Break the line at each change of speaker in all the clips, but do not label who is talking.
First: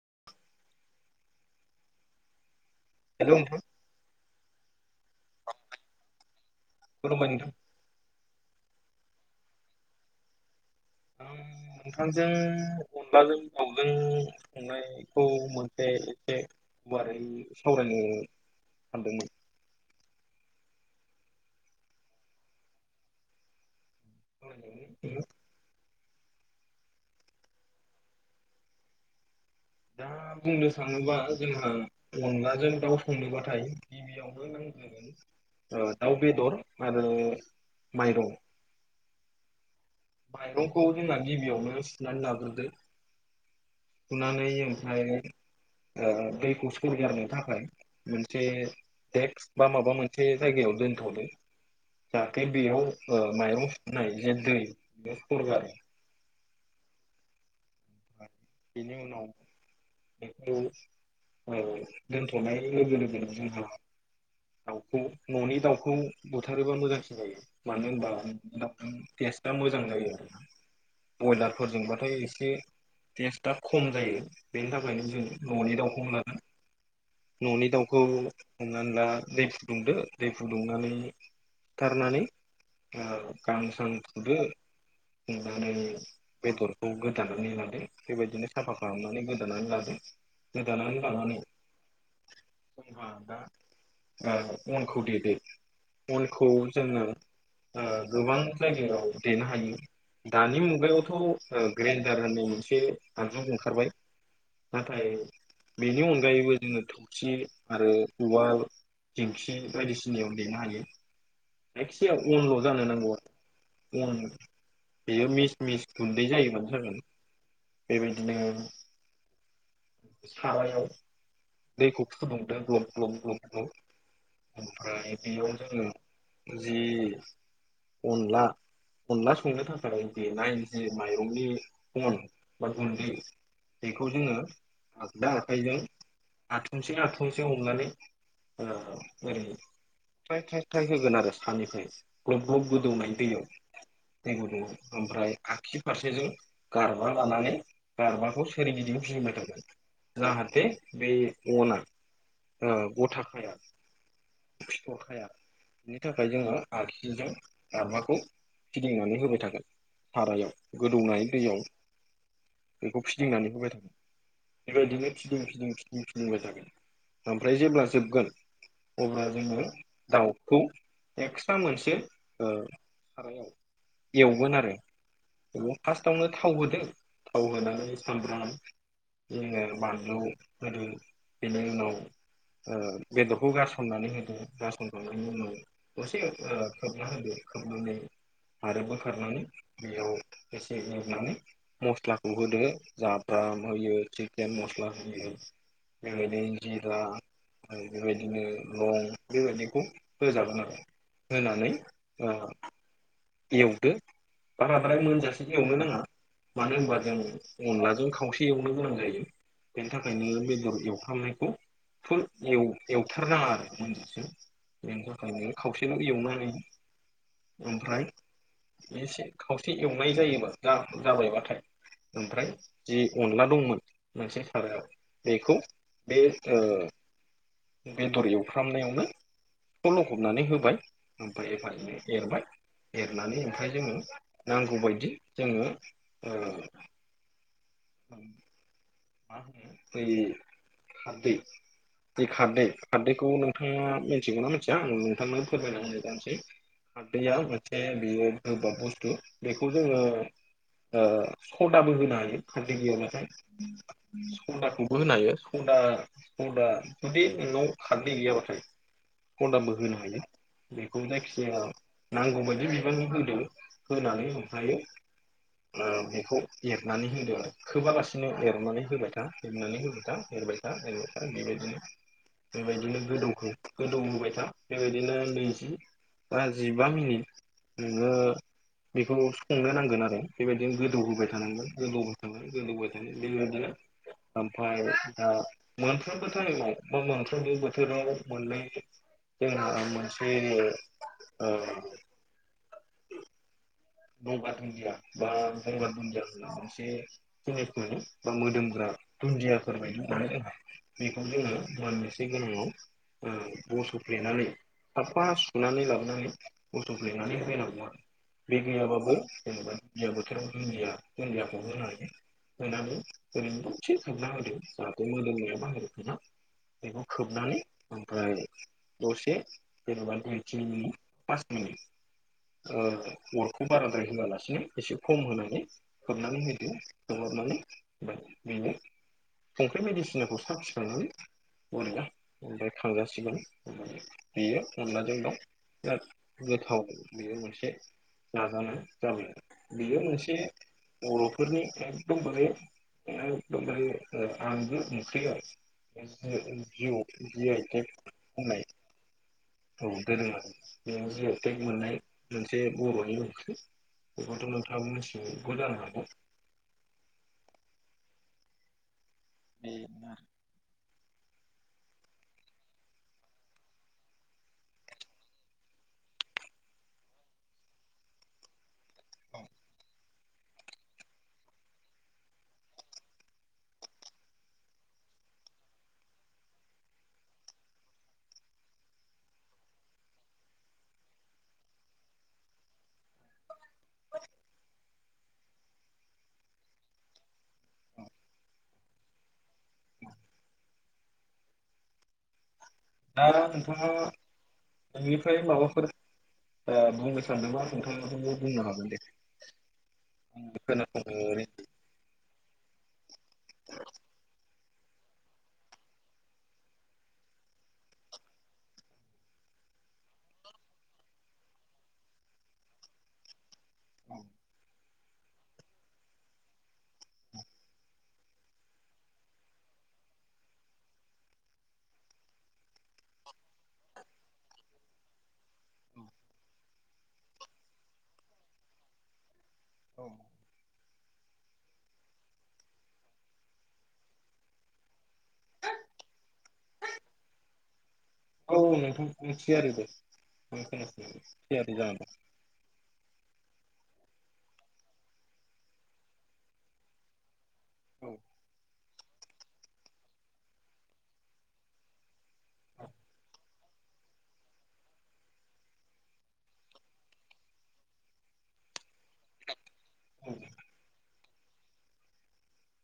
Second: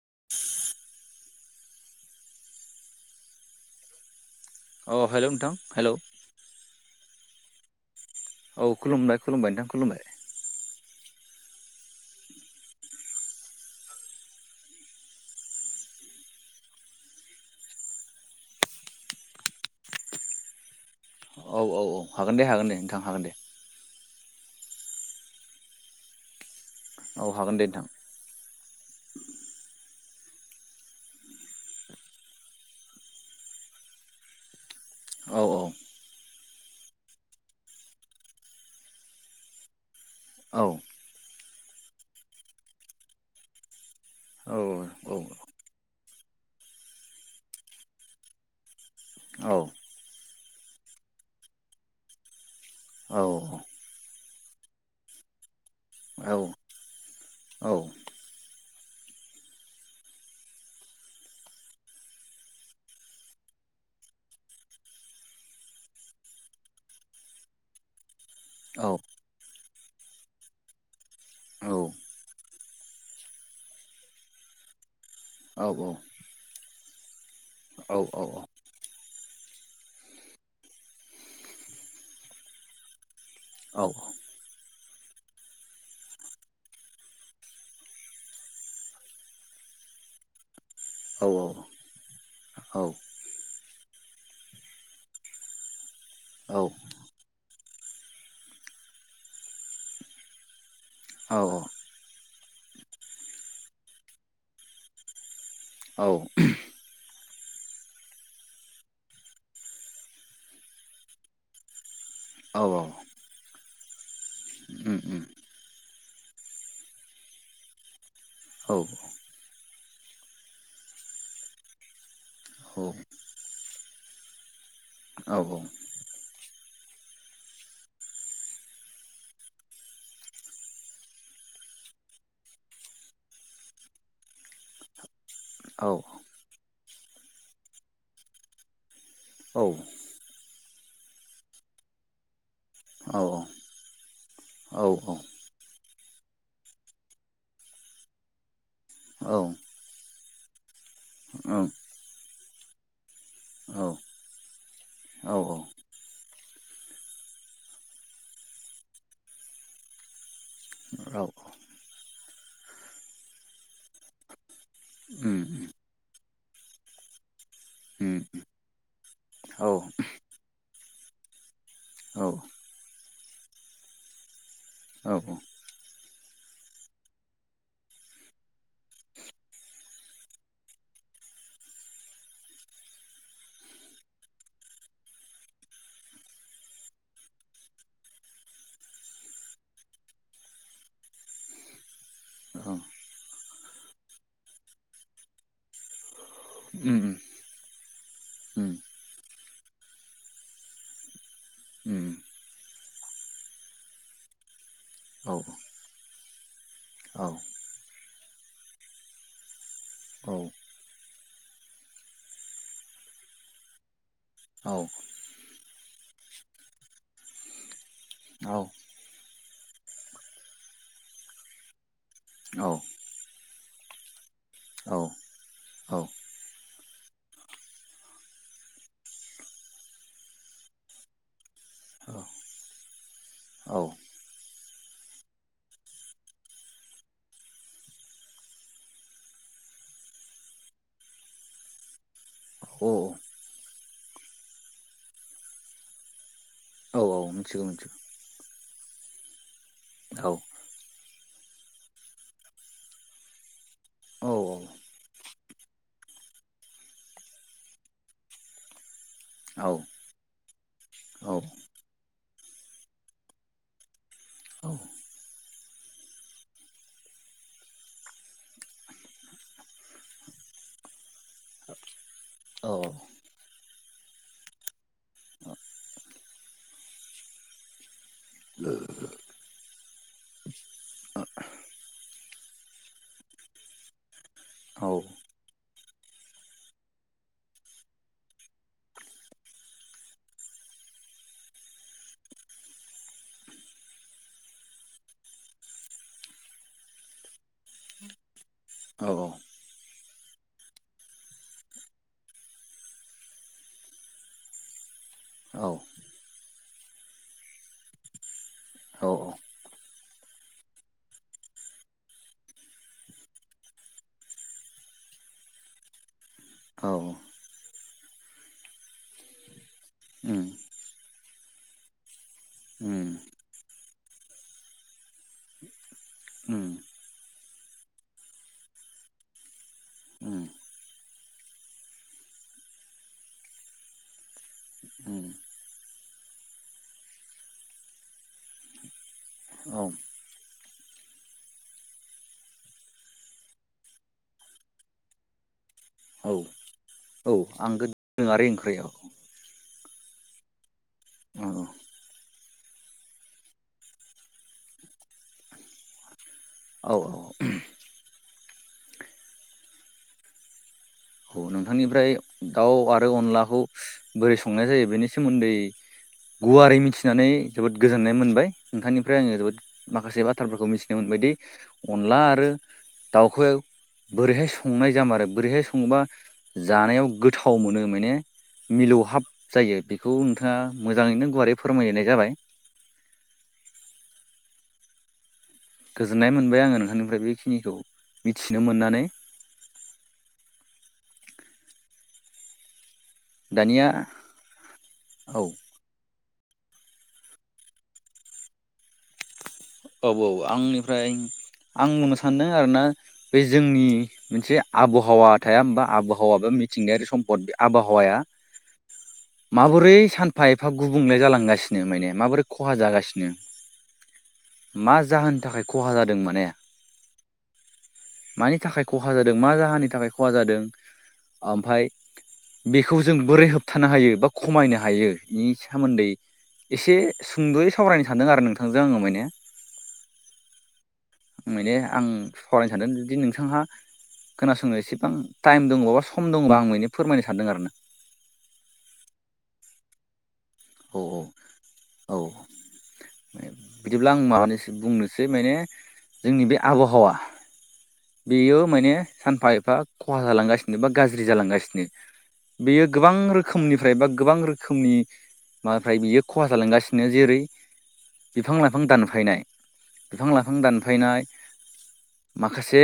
[inaudible]
Hello नोंथां।
अ hello नोंथां हेलौ।
खुलुमबाय नोंथां।
औ खुलुमबाय-खुलुमबाय नोंथां खुलुमबाय।
आं नोंथांजों अनलाजों दाावजों संनायखौ मोनसे एसे गुवारै सावरायनो सानदोंमोन।
औ औ औ हागोन दे हागोन दे नोंथां हागोन दे।
[unintelligible]
औ हागोन दे नोंथां।
दा बुंनो थाङोबा जोंङो अनलाजों दाउ संनोबाथाय गिबियावनो नांगोन
औ
दाउ बेदर आरो माइरं।
औ
माइरंखौ जोंना गिबियावनो सुनानै लाग्रोदो। सुनानै
औ
ओमफ्राय ओ दैखौ सरगारनो थाखाय मोनसे
औ
देक्स बा माबा मोनसे जायगायाव दोनथदों। जाहाथे बेयाव
औ
ओ माइरं सुनाय जे दै बेयाव सरगारो।
औ औ
बिनि उनाव बेखौ औ दोनथ'नाय लोगो-लोगोनो जोंहा दाउखौ न'नि दाउखौ बुथारोबा मोजांसिन जायो मानो होनबा न'नि दाउखौ
औ
एस्रा मोजां जायो आरो ना बयलारफोरजोंबाथाय एसे टेस्टआ खम जायो। बेनि थाखायनो जों न'नि
औ
दाउखौनो लागोन। न'नि दाउखौ
औ
हमनानैला दै फुदुंदो दै फुदुंनानै बुथारनानै ओ गां सां फुदो सुनानै बेदरखौ गोदानानै लादो बेबायदिनो साफा खालामनानै गोदानानै लादों। गोदानानै लानानै
औ
जेनबा दा ओ अन खौ देदो। अनखौ
औ
जोङो गोबां जायगायाव देनो हायो। दानि मुगायावथ' ग्रेन्डार होननाय मोनसे आगजु ओंखारबाय। नाथाय बेनि अनगायैबो जोङो थबसि आरो उवाल दिंखि बायदिसिनायाव देनो हायो। जायखिजाया अनल जानो नांगौ आरो। अन
उम उम
बेयो मिस-मिस गुन्दै जायोबानो जागोन। बेबायदिनो
औ
सारायाव दैखौ फुदुंदो
औ
ग्लब-ग्लब-ग्लब-ग्लब ओमफ्राय
औ
बेयाव जोङो जि अनला अनला संनो थाखाय दे नाय जे माइरंनि अन बा गुन्दि बेखौ जोङो दा आखाइजों
औ
आथुमसे आथमसे हमनानै ओरै
ओं
थ्राय-थ्राय-थ्राय होगोन आरो सनिफ्राय ग्लब-ग्लब गोदौनाय
औ
दैयाव। दै गुदुं
औ
ओमफ्राय आगसि फारसेजों गारबा लानानै गारबाखौ सोरगिदिं [inaudible]
उम
जाहाथे बे
उम
अना गथा खाया।
औ
खाया। बिनि थाखाय जोङो आग्सिजों गारबाखौ फिदिंनानै होबाय थानांगौ। सारायाव गोदौनाय दैयाव बेखौ फिदिंनानै होबाय थानांगौ बेबायदिनो फिदिं फिदिं फिदिं फिदिंबाय थागोन ओमफ्राय जेब्ला जोबगोन अब्ला जोङो दाउखौ एक्सट्रा मोनसे सारायाव एवगोन आरो।
औ औ
बे फास्टाआवनो थाव होदों थाव होनानै सामब्राम जोङो बानलु होदो बेनि उनाव बेदरखौ गारसननानै होदो गारसनखांनायनि उनाव दसे खोबना होदो। खोबनानै आरो बोखारनानै बेयाव एसे एरनानै मस्लाखौ होदो
औ
जाब्रा [unintelligible] सिकेन मस्ला होयो [unintelligible] जिरा
उम
ओमफ्राय
उम
बेबायदिनो लं बेबायदिखौ होजागोन आरो होनानै
उम
ओ एवदो। बाराद्राय
औ
मोनजासे एवनो नाङा मानो होनबा
औ
जों अनलाजों खावसे एवनो गोनां जायो। बेनि थाखायनो
औ
बेदर एवफ्रामनायखौ फुल एव-एवथार नाङा आरो मोनजा से।
औ
[unintelligible] खावसेल' एवनो हायो ओमफ्राय
औ
एसे खावसे एवनाय जायोबा जा-जाबाय बाथाय ओमफ्राय
औ
जि अनला दंमोन मोनसे सारायाव
औ
बेखौ बे ओ बेदर एवफ्रामनायावनो स' लखबनानै होबाय ओमफाय [unintelligible] एरबाय। एरनानै ओमफ्राय जोङो नांगौ बायदि जोङो ओ मा होनो बै खारदै खारदै।
औ
खारदैखौ नोंथाङा मिथिगौ ना मिथिया आं नोंथांनो फोरमायना होनाय जानोसै।
औ औ
खारदैया
मिथिगौ
मोनसे
मिथिगौ
बेयो गोबाब बुस्थु। बेखौ जोङो
औ
ओ सदाबो होनो हायो खारदै गैयाब्लाथाय।
औ
सदाखौबो होनो हायो सदा सदा जुदि नोंनाव खारदै गैयाबाथाय।
औ
सदाबो होनो हायो। बेखौ जायखि
औ
जाया नांगौ बायदि बिबांनि होदो होनानै
औ
ओमफ्रायो ओ बेखौ एरनानै होदो आरो खोबालासिनो एरनानै होबाय था एरनानै होबाय था एरबाय था एरबाय था बेबायदिनो
औ औ
बेबायदिनो गोदौखो गोदौ होबाय था बेबायदिनो नैजि बा जिबा मिनिट नोङो बेखौ संनो नांगोन आरो बेबायदिनो गोदौ होबाय थानांगोन। गोदौ होबाय थानांगोन गोदौ होबाय थानांगोन बेबायदिनो ओमफ्राय
औ
दा मोनफ्रोमबो टाइमाव बा मोनफ्रोमबो बोथोराव मोननै जोंहा मोनसे ओ गंगार दुन्दिया बा गंगार दुन्दियाखो इसे [unintelligible] मोदोमो। दुुन्दियाफोर बायदि मानो बेखौ जोङो मोननोसै गोनाङाव ओ बस'फ्लेनानै साफा सुनानै लाबोनानै बस'फ्लेनानै होलायनांगौ आरो बे गैयाबाबो जेनेबा दुन्दिया बोथोराव दुन्दिया दुन्दियाखौबो होनो हायो। [unintelligible] बेखौ खोबनानै ओमफ्राय दसे जेनबा
उम
दुइ तिन मिनिट पास मिनिट ओ अरखौ बाराद्राय होआलासिनो एसे खम होनानै खोबनानै
उम
होदो खोबहाबनानै बेनो संख्रि बायदिसिनाखौ
उम
साखि नायनानै बरिया। ओमफ्राय खांजासिगोन [unintelligible] बियो अनलाजों
उम
दाउ बिराद गोथाव बेयो मोनसे जाजानाय जाबाय।
औ
बेयो मोनसे बर'फोरनि एखदम बारे एकदम बारे ओ आंगो ओंख्रि
औ
आरो [unintelligible] जि आइ
आंगो
टेग
दोरोङारि
बुंनाय
ओंख्रि औ
औ दोरोङारि। बेयो जि आइ टेग मोननाय मोनसे बर'नि ओंख्रि। बेखौथ' नोंथाङाबो मोनथिखागौबो जानो हागौ
औ औ।
बे मा
नोंथांनिफ्राय दाउ आरो अनलाखौ बोरै संनाय जायो बेनि सोमोन्दै गुवारै मिथिनानै जोबोद गोजोननाय मोनबाय नोंथांनिफ्राय आङो जोबोद माखासे बा थ्राफोरखौ मिथिनो मोनबायदि अनला आरो दाउखौ बोरैहाय संनाय जामारो बोरैहाय संबा जानायाव गोथाव मोनो माने मिलौहाब जायो बेखौ नोंथाङा मोजाङैनो गुवारै फोरमायनाय जाबाय। गोजोननाय मोनबाय आङो नोंथांनिफ्राय बेखिनिखौ मिथिनो मोननानै
दा
दानिया
नोंथाङा नोंनिफ्राय
औ
माबाफोर ओ बुंनो सानदोंबा नोंथांआबो बुंनो हागोन दे
औ औ
आं
आंनिफ्राय
खोनासंनो ओरैनो
आं बुंनो सानदों आरोना बे जोंनि मोनसे आबहावा थाया होमबा आबहावाबा मिथिंगायारि सम्पद बे आबहावाया माबोरै सानफा एफा गुबुंले जालांगासिनो माने माबोरै खहा जागासिनो
औ
मा जाहोननि थाखाय खहा जादों माने मानि थाखाय खहा जादों मा जाहोननि थाखाय खहा जादों ओमफ्रायाय बेखौ जों बोरै होबथानो हायो बा खमायनो हायो बेनि सोमोन्दै एसे सुंद'यै सावरायनो सानदों आरो नोंथांजों आङो माने
औ
माने आं सावरायनो सानदों जुदि नोंथांहा खोनासंनो एसेबां टाइम दङबा सम दङबा आं बेनो फोरमायनो सानदों आरोना।
औ नोंथां मिथि आरिबो
औ
[unintelligible]
औ बिदिब्ला आं माबानोसै बुंनोसै माने जोंनि बे आबहावा
औ
बेयो माने सानफा एफा खहा जालांगासिनो बा गाज्रि जालांगासिनो बेयो गोबां रोखोम रोखोमनिफ्राय बा गोबां रोखोमनि नाथाय बियो खहा जालांगासिनो जेरै बिफां लाइफां दानफायनाय बिफां
औ
लाइफां दानफायनाय माखासे एसे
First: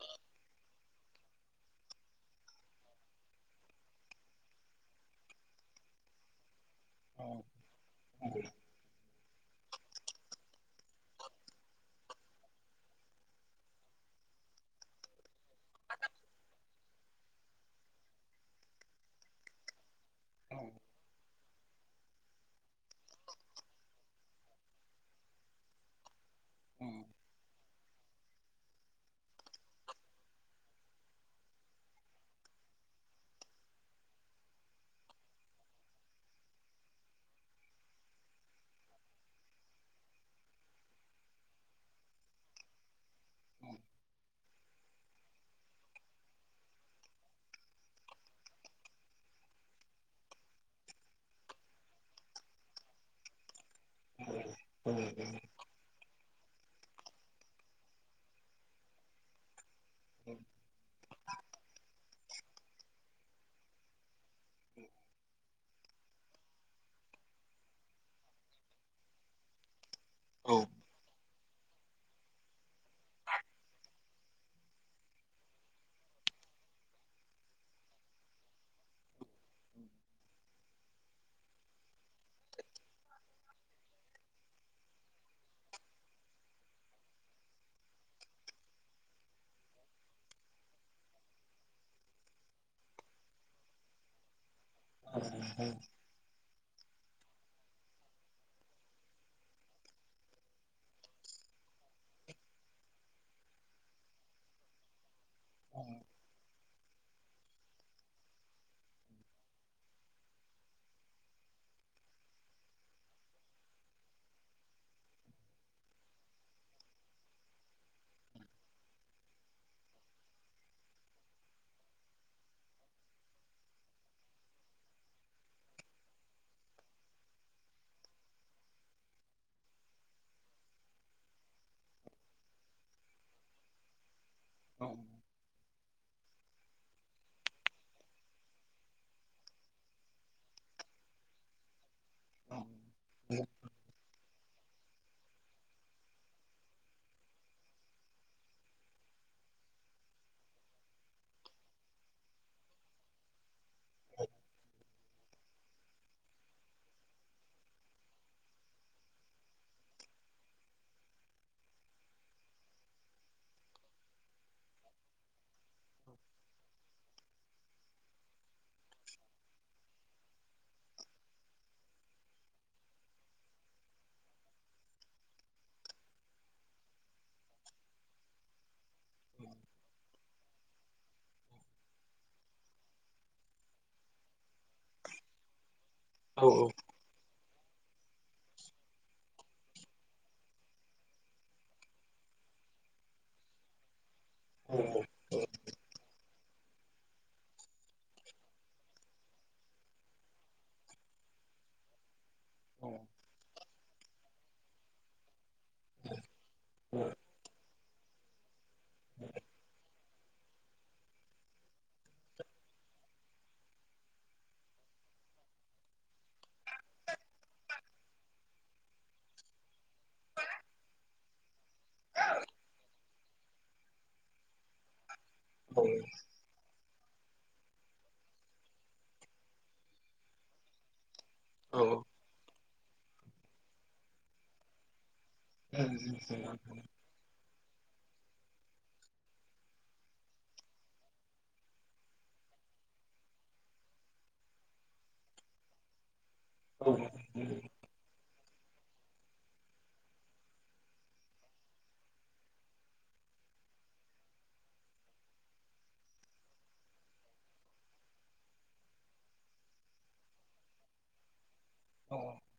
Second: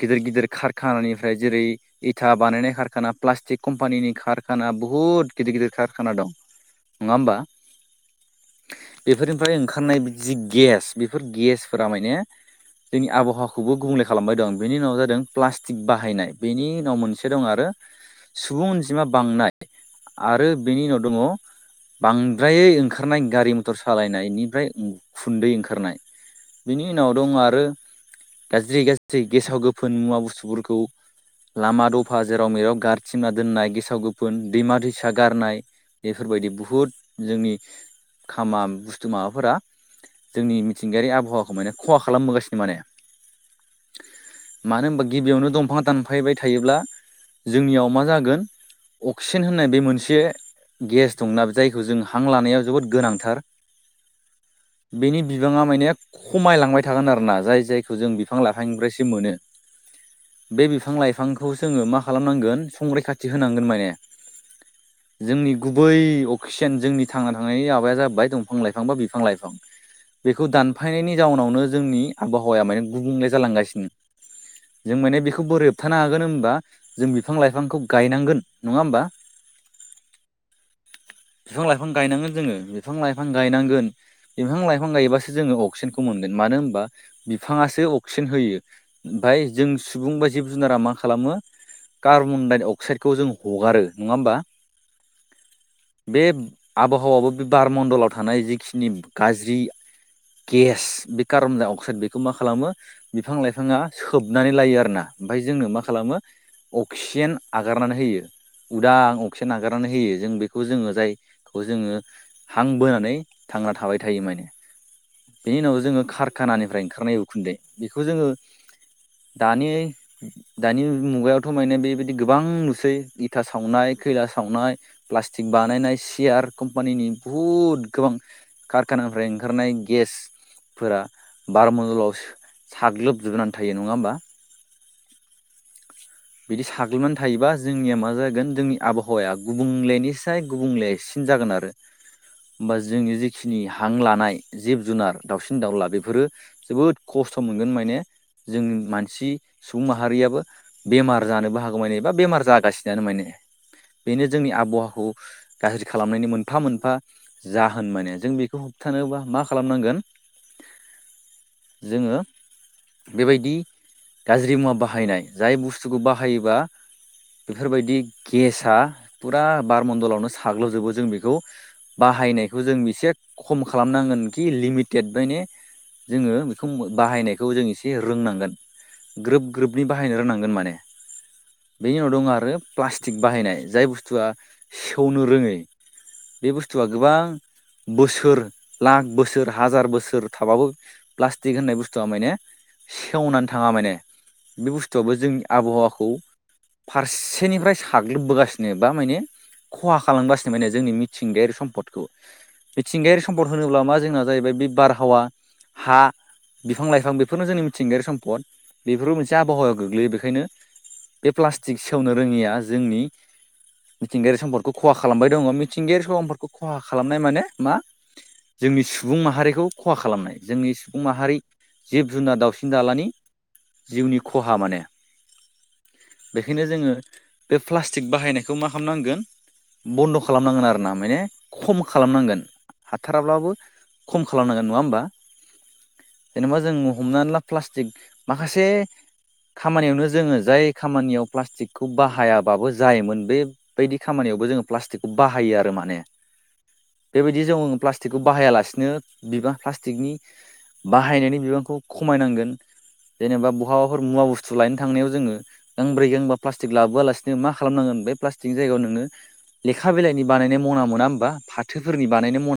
गिदिर गिदिर कारखानानिफ्राय जेरै इथा बानायनाय खारखाना प्लास्टिक कम्पानिनि कारखाना बहुत गिदिर गिदिर कारखाना दं नङा होमबा। बेफोरनिफ्राय ओंखारनाय बिदि गेस बेफोर गेसफोरा माने जोंनि आबहावाखौबो गुबुंले खालामबाय दं बेनि उनाव जादों प्लास्टिक बाहायनाय बेनि उनाव मोनसे दं आरो। सुबुं अनजिमा बांनाय आरो बेनि उनाव दङ। बांद्रायै ओंखारनाय गारि मथर सालायनायनिफ्राय उखुन्दै ओंखारनाय बिनि उनाव दङ आरो गाज्रि गाज्रि गेसाव गोफोन मुवा बुस्थुफोरखौ लामा दफा जेराव मेराव गारथिंना दोननाय गेसाव गोफोन दैमा दैसा गारनाय बेफोरबायदि बुहुद जोंनि खामा बुस्थु माबाफोरा जोंनि मिथिंगायारि आबहावाखौ माने खहा खालामबोगासिनो माने मानो होनबा गिबियावनो दंफां दानफायबाय थायोब्ला जोंनियाव मा जागोन। अक्सिजेन होननाय बे मोनसे गेस दंना जायखौ जों हां लानायाव जोबोद गोनांथार।
औ औ
बेनि बिबाङा माने खमायलांबाय थागोन आरोना जाय जायखौ जों बिफां लाइफांनिफ्रायसो मोनो बे बिफां लाइफांखौ जोङो मा खालामनांगोन संग्रैखाथि होनांगोन माने
[inaudible]
जोंनि गुबै अक्सिजेन जोंनि थांना थानायनि माबाया जाबाय दंफां लाइफां बा बिफां लाइफां बेखौ दानफायनायनि जाउनावनो जोंनि आबहावाया माने गुबुंले जालांगासिनो जों माने बेखौ बोरै होबथानो हागोन होनोबा जों बिफां लाइफांखौ गायनांगोन नङा होमबा।
[inaudible]
बिफां लाइफां गायनांगोन जोङो बिफां लाइफां गायनांगोन बिफां लाइफां गायबासो जोङो अक्सिजेनखौ मोनगोन। मानो होमबा बि बिफाङासो अक्सिजेन होयो ओमफाय जों सुबुं बा जिब जुनारा मा खालामो कार्बन डाइ अक्साइदखौ जों हगारो नङा होमबा
औ
बे आबहावाबो बे बार मणडलाव थानाय जिखिनि गाज्रि गेस बि कार्बन-डाइ-अक्साइड बेखौ मा खालामो बिफां लाइफाङा सोबनानै लायो आरोना ओमफ्राय जोंङो मा खालामो अक्सिजेन आगारनानै होयो उदां अक्सिजेन नागारनानै होयो जों बेखौ जोङो जायखौ जोङो हां बोनानै थांना थाबाय थायो माने बेनि उनाव जोङो कारखानानिफ्रायनो खारनाय उखुन्दै बेखौ जोङो दानि दानि मुगायावथ' माने बेबायदि गोबां नुसै इथा सावनाय खैला सावनाय प्लास्टिक बानायनाय सियार कम्पानिनि बुहुत गोबां कार निफ्राय ओंखारनाय गेसफोरा बार मण्डलाव साग्लोबजोबनानै थायो नङा होमबा बिदि साग्लोबनानै थायोबा जोंनिया मा जागोन जोंनि आबहावाया गुबुंलेनिसाय गुबुंलेसिम जागोन आरो होमबा जोंनि जेखिनि हां लानाय जिब जुनार दाउसिन दाउला बेफोरो जोबोद खस्थ' मोनगोन माने जोंनि मानसि सुबुं माहारियाबो बेमार जानोबो हागौ माने एबा बेमार जागासिनोआनो माने बेनो जोंनि आबहावाखौ गाज्रि खालामनायनि मोनफा मोनफा जाहोन माने जों बेखौ होबथानोबा मा खालामनांगोन
[inaudible]
जोङो बेबायदि गाज्रि मुवा बाहायनाय जाय बुस्थुखौ बाहायोबा बेफोरबायदि गेसआ फुरा बारमणन्दलावनो साग्ल'जोबो जों बेखौ बाहायनायखौ जों एसे खम खालामनांगोन खि लिमिटेड माने जोङो बेखौ बाहायनायखौ जों एसे रोंनांगोन ग्रोब ग्रोबनि बाहायनो रोंनांगोन माने बेनि उनाव दं आरो प्लाष्टिक बाहायनाय जाय बुस्थुआ सेवनो रोङै बे बुस्थुआ गोबां बोसोर लाख बोसोर हाजार बोसोर थाबाबो प्लास्टिक होननाय बुस्थुआ माने सेवनानै थाङा माने बे बुस्थुआबो जोंनि आबहावाखौ फारसेनिफ्राय साग्लोबबोगासिनो बा माने खहा खालामगासिनो माने जोंनि मिथिंगायारि सम्पदखौ मिथिंगायारि सम्पद होनोब्ला मा जोंना जाहैबाय बे बारहावा हा बिफां लाइफां बेफोरनो जोंनि मिथिंगायारि सम्पद बेफोरबो मोनसे फि आबहावायाव गोग्लैयो बेखायनो बे प्लास्टिक सेवनो रोङिया जोंनि मिथिंगायारि समफोरखौ खहा खालामबाय दङ मिथिंगायारि सम्पदफोरखौ खहा खालामनाय माने मा जोंनि सुबुं माहारिखौ खहा खालामनाय जोंनि सुबुं माहारि जिब जुनार दाउसिन दाउलानि जिउनि खहा माने बेखायनो जोङो बे प्लास्टिक बाहायनायखौ मा खालामनांगोन बन्द' खालामनांगोन आरो ना माने खम खालामनांगोन हाथाराब्लाबो खम खालामनांगोन नङा होमबा जेनेबा जों हमनानै ला प्लास्टिक माखासे खामानियावनो जोङो जाय खामानियाव प्लास्टिकखौ बाहायाबाबो जायोमोन बेबायदि खामानियाव थेवबो जों प्लास्टिकखौ बाहायो आरो माने
औ औ
बेबायदि
औ
जोङो प्लस्टिक बेखौ बाहायालासिनो बिबां प्लास्टिकनि बाहायनायनि बिबांखौ खमायनांगोन जेनेबा बहाफोर मुवा बुस्थु लनो थांनायाव जोङो गांब्रै गांबा प्लास्टिक लाबोआलासिनो मा खालामनांगोन बे प्लास्टिक जायगायाव नोङो लेखा बिलाइनि बानायनाय मना मोना होमबा फाथोफोरनि बानायनाय मना